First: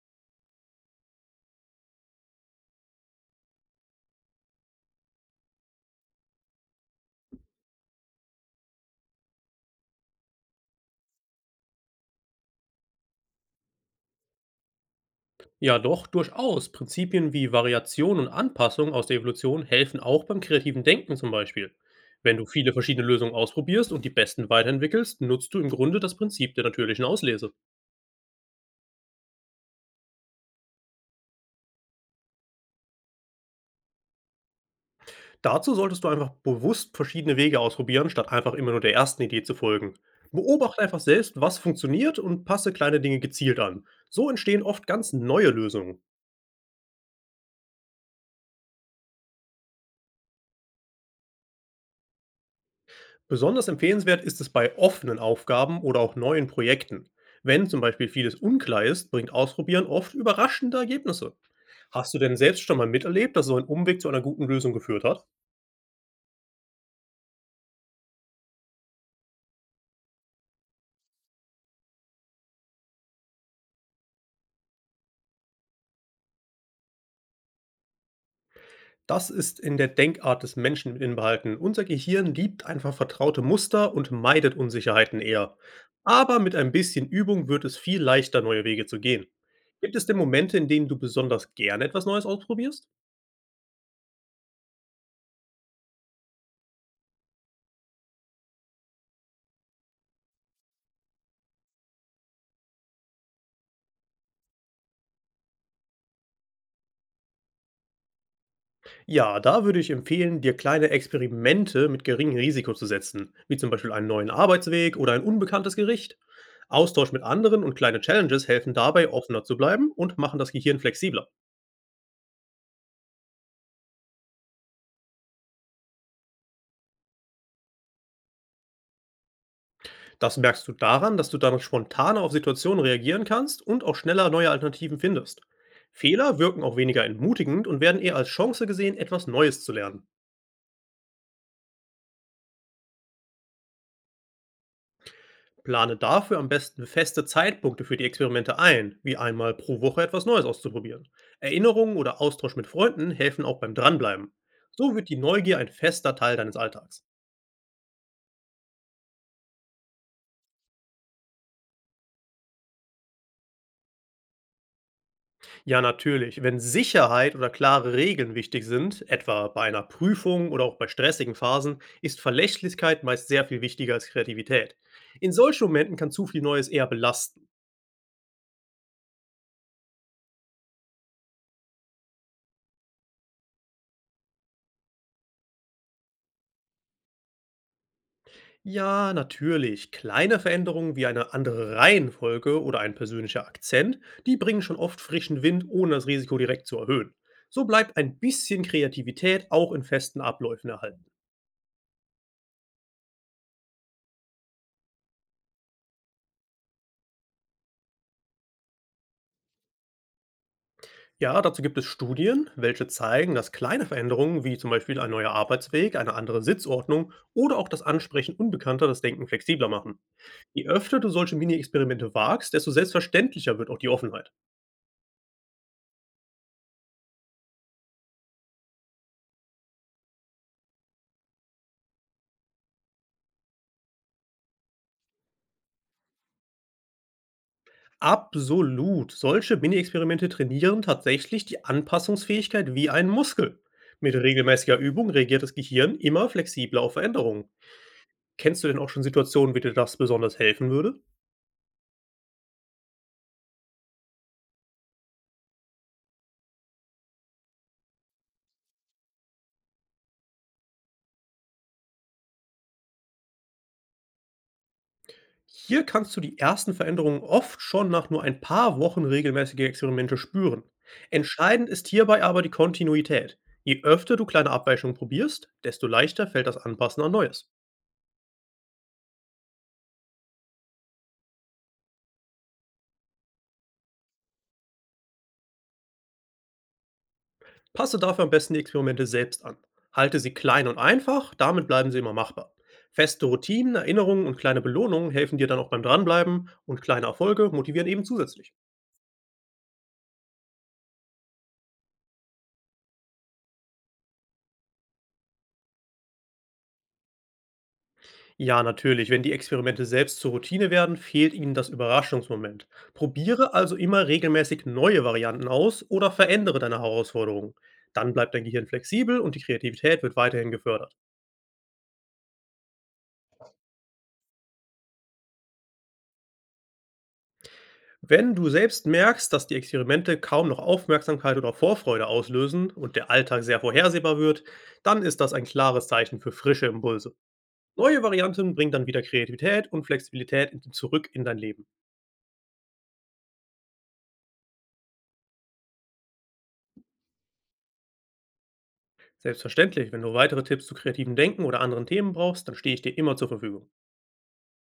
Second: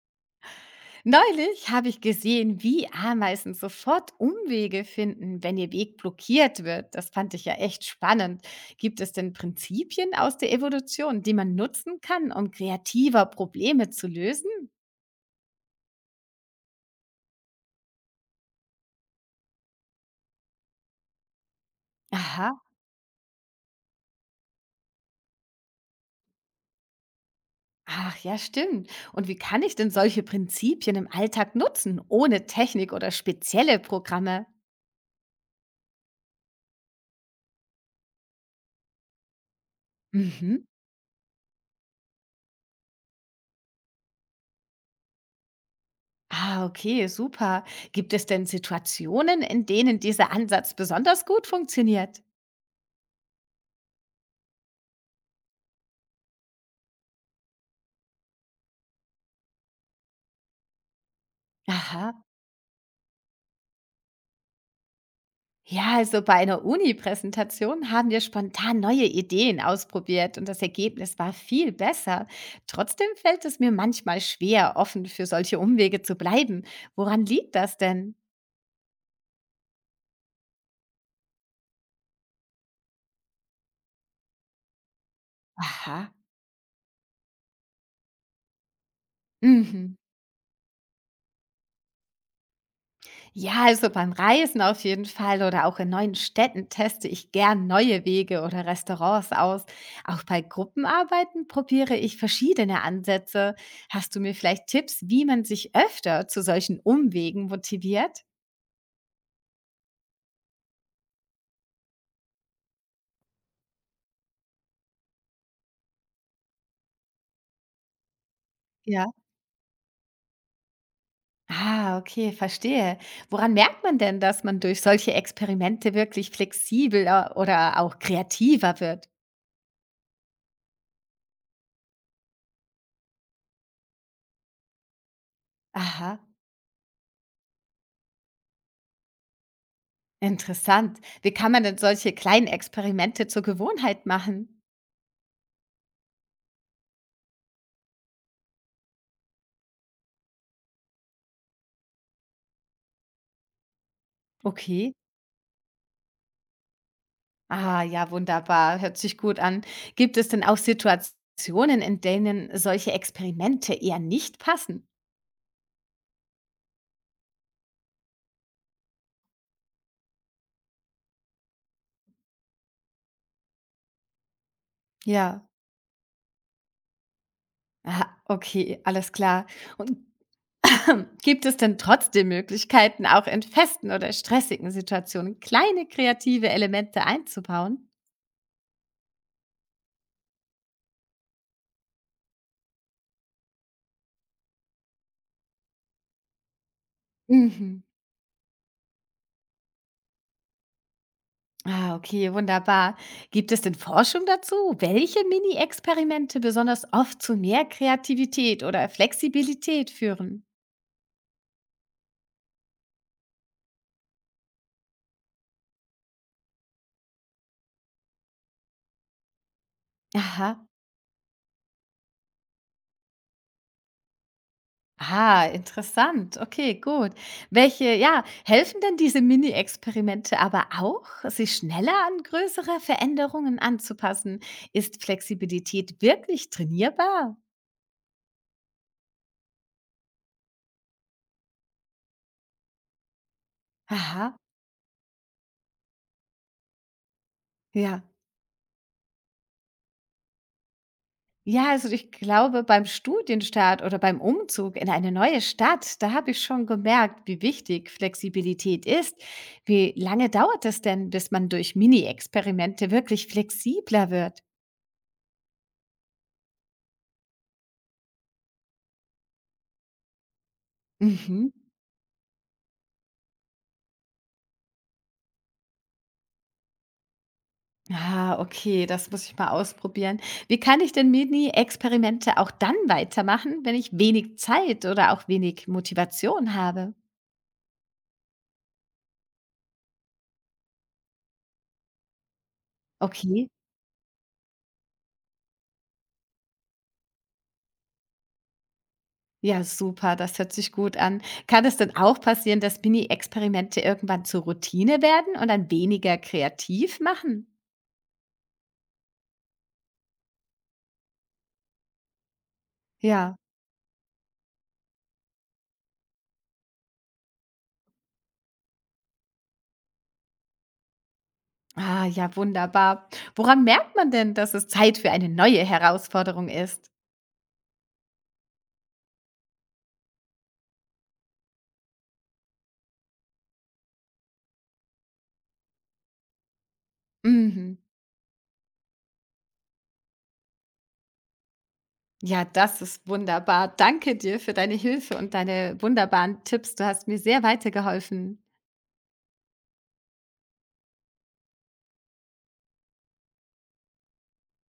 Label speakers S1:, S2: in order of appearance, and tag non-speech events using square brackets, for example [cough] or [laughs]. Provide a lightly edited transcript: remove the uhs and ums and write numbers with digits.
S1: Neulich habe ich gesehen, wie Ameisen sofort Umwege finden, wenn ihr Weg blockiert wird. Das fand ich ja echt spannend. Gibt es denn Prinzipien aus der Evolution, die man nutzen kann, um kreativer Probleme zu lösen?
S2: Ja, doch, durchaus. Prinzipien wie Variation und Anpassung aus der Evolution helfen auch beim kreativen Denken zum Beispiel. Wenn du
S1: Aha.
S2: viele verschiedene Lösungen ausprobierst und die besten weiterentwickelst, nutzt du im Grunde das Prinzip der natürlichen Auslese.
S1: Ach ja, stimmt. Und wie kann ich denn solche Prinzipien im Alltag nutzen, ohne Technik oder spezielle Programme?
S2: Dazu solltest du einfach bewusst verschiedene Wege ausprobieren, statt einfach immer nur der ersten Idee zu folgen.
S1: Mhm.
S2: Beobachte einfach selbst, was funktioniert und passe kleine Dinge gezielt an. So entstehen oft ganz neue Lösungen.
S1: Ah, okay, super. Gibt es denn Situationen, in denen dieser Ansatz besonders gut funktioniert?
S2: Besonders empfehlenswert ist es bei offenen Aufgaben oder auch neuen Projekten. Wenn zum Beispiel vieles unklar ist, bringt Ausprobieren oft überraschende Ergebnisse.
S1: Aha.
S2: Hast du denn selbst schon mal miterlebt, dass so ein Umweg zu einer guten Lösung geführt hat?
S1: Ja, also bei einer Uni-Präsentation haben wir spontan neue Ideen ausprobiert und das Ergebnis war viel besser. Trotzdem fällt es mir manchmal schwer, offen für solche Umwege zu bleiben. Woran liegt das denn?
S2: Das ist in der Denkart des Menschen mit inbehalten. Unser Gehirn liebt einfach vertraute Muster und meidet Unsicherheiten eher.
S1: Aha.
S2: Aber mit ein bisschen Übung wird es viel leichter, neue Wege zu gehen.
S1: Mhm.
S2: Gibt es denn Momente, in denen du besonders gerne etwas Neues ausprobierst?
S1: Ja, also beim Reisen auf jeden Fall oder auch in neuen Städten teste ich gern neue Wege oder Restaurants aus. Auch bei Gruppenarbeiten probiere ich verschiedene Ansätze. Hast du mir vielleicht Tipps, wie man sich öfter zu solchen Umwegen motiviert?
S2: Ja, da würde ich empfehlen, dir kleine Experimente mit geringem Risiko zu setzen, wie zum Beispiel einen neuen Arbeitsweg oder ein unbekanntes Gericht. Austausch mit anderen und kleine Challenges helfen dabei,
S1: Ja.
S2: offener zu bleiben und machen das Gehirn flexibler.
S1: Ah, okay, verstehe. Woran merkt man denn, dass man durch solche Experimente wirklich flexibler oder auch kreativer wird?
S2: Das merkst du daran, dass du dann spontaner auf Situationen reagieren kannst und auch schneller neue Alternativen findest.
S1: Aha,
S2: Fehler wirken auch weniger entmutigend und werden eher als Chance gesehen, etwas Neues zu lernen.
S1: interessant. Wie kann man denn solche kleinen Experimente zur Gewohnheit machen?
S2: Plane dafür am besten feste Zeitpunkte für die Experimente ein, wie einmal pro Woche etwas Neues auszuprobieren. Erinnerungen oder Austausch mit Freunden helfen auch beim Dranbleiben.
S1: Okay.
S2: So wird die Neugier ein fester Teil deines Alltags.
S1: Ah, ja, wunderbar. Hört sich gut an. Gibt es denn auch Situationen, in denen solche Experimente eher nicht passen?
S2: Ja, natürlich, wenn Sicherheit oder klare Regeln wichtig sind, etwa bei einer Prüfung oder auch bei stressigen Phasen, ist Verlässlichkeit meist sehr viel wichtiger als Kreativität. In
S1: Ja.
S2: solchen Momenten kann zu viel Neues eher belasten.
S1: Aha, okay, alles klar. Und [laughs] gibt es denn trotzdem Möglichkeiten, auch in festen oder stressigen Situationen kleine kreative Elemente einzubauen?
S2: Ja, natürlich. Kleine Veränderungen wie eine andere Reihenfolge oder ein persönlicher Akzent, die bringen schon oft frischen Wind, ohne das Risiko direkt zu erhöhen. So
S1: Mhm.
S2: bleibt ein bisschen Kreativität auch in festen Abläufen erhalten.
S1: Ah, okay, wunderbar. Gibt es denn Forschung dazu, welche Mini-Experimente besonders oft zu mehr Kreativität oder Flexibilität führen?
S2: Ja, dazu gibt es Studien, welche zeigen, dass kleine Veränderungen wie zum Beispiel ein neuer Arbeitsweg, eine andere Sitzordnung oder auch das Ansprechen Unbekannter das Denken flexibler machen.
S1: Aha.
S2: Je öfter du solche Mini-Experimente wagst, desto selbstverständlicher wird auch die Offenheit.
S1: Ah, interessant. Okay, gut. Helfen denn diese Mini-Experimente aber auch, sich schneller an größere Veränderungen anzupassen? Ist Flexibilität wirklich trainierbar?
S2: Absolut. Solche Mini-Experimente trainieren tatsächlich die Anpassungsfähigkeit wie ein Muskel. Mit
S1: Aha.
S2: regelmäßiger Übung reagiert das Gehirn immer flexibler auf Veränderungen.
S1: Ja.
S2: Kennst du denn auch schon Situationen, wie dir das besonders helfen würde?
S1: Ja, also ich glaube, beim Studienstart oder beim Umzug in eine neue Stadt, da habe ich schon gemerkt, wie wichtig Flexibilität ist. Wie lange dauert es denn, bis man durch Mini-Experimente wirklich flexibler wird?
S2: Hier kannst du die ersten Veränderungen oft schon nach nur ein paar Wochen regelmäßiger Experimente spüren.
S1: Mhm.
S2: Entscheidend ist hierbei aber die Kontinuität. Je öfter du kleine Abweichungen probierst, desto leichter fällt das Anpassen an Neues.
S1: Ah, okay, das muss ich mal ausprobieren. Wie kann ich denn Mini-Experimente auch dann weitermachen, wenn ich wenig Zeit oder auch wenig Motivation habe?
S2: Passe dafür am besten die Experimente selbst an. Halte sie klein und einfach, damit bleiben sie immer machbar. Feste
S1: Okay,
S2: Routinen, Erinnerungen und kleine Belohnungen helfen dir dann auch beim Dranbleiben und kleine Erfolge motivieren eben zusätzlich.
S1: ja, super, das hört sich gut an. Kann es denn auch passieren, dass Mini-Experimente irgendwann zur Routine werden und dann weniger kreativ machen?
S2: Ja, natürlich, wenn die Experimente selbst zur Routine werden, fehlt ihnen das Überraschungsmoment.
S1: Ja.
S2: Probiere also immer regelmäßig neue Varianten aus oder verändere deine Herausforderungen. Dann bleibt dein Gehirn flexibel und die Kreativität wird weiterhin gefördert.
S1: Ah, ja, wunderbar. Woran merkt man denn, dass es Zeit für eine neue Herausforderung ist?
S2: Wenn du selbst merkst, dass die Experimente kaum noch Aufmerksamkeit oder Vorfreude auslösen und der Alltag sehr vorhersehbar wird, dann ist das ein klares Zeichen für frische Impulse.
S1: Mhm.
S2: Neue Varianten bringen dann wieder Kreativität und Flexibilität zurück in dein Leben.
S1: Ja, das ist wunderbar. Danke dir für deine Hilfe und deine wunderbaren Tipps. Du hast mir sehr weitergeholfen.
S2: Selbstverständlich, wenn du weitere Tipps zu kreativem Denken oder anderen Themen brauchst, dann stehe ich dir immer zur Verfügung.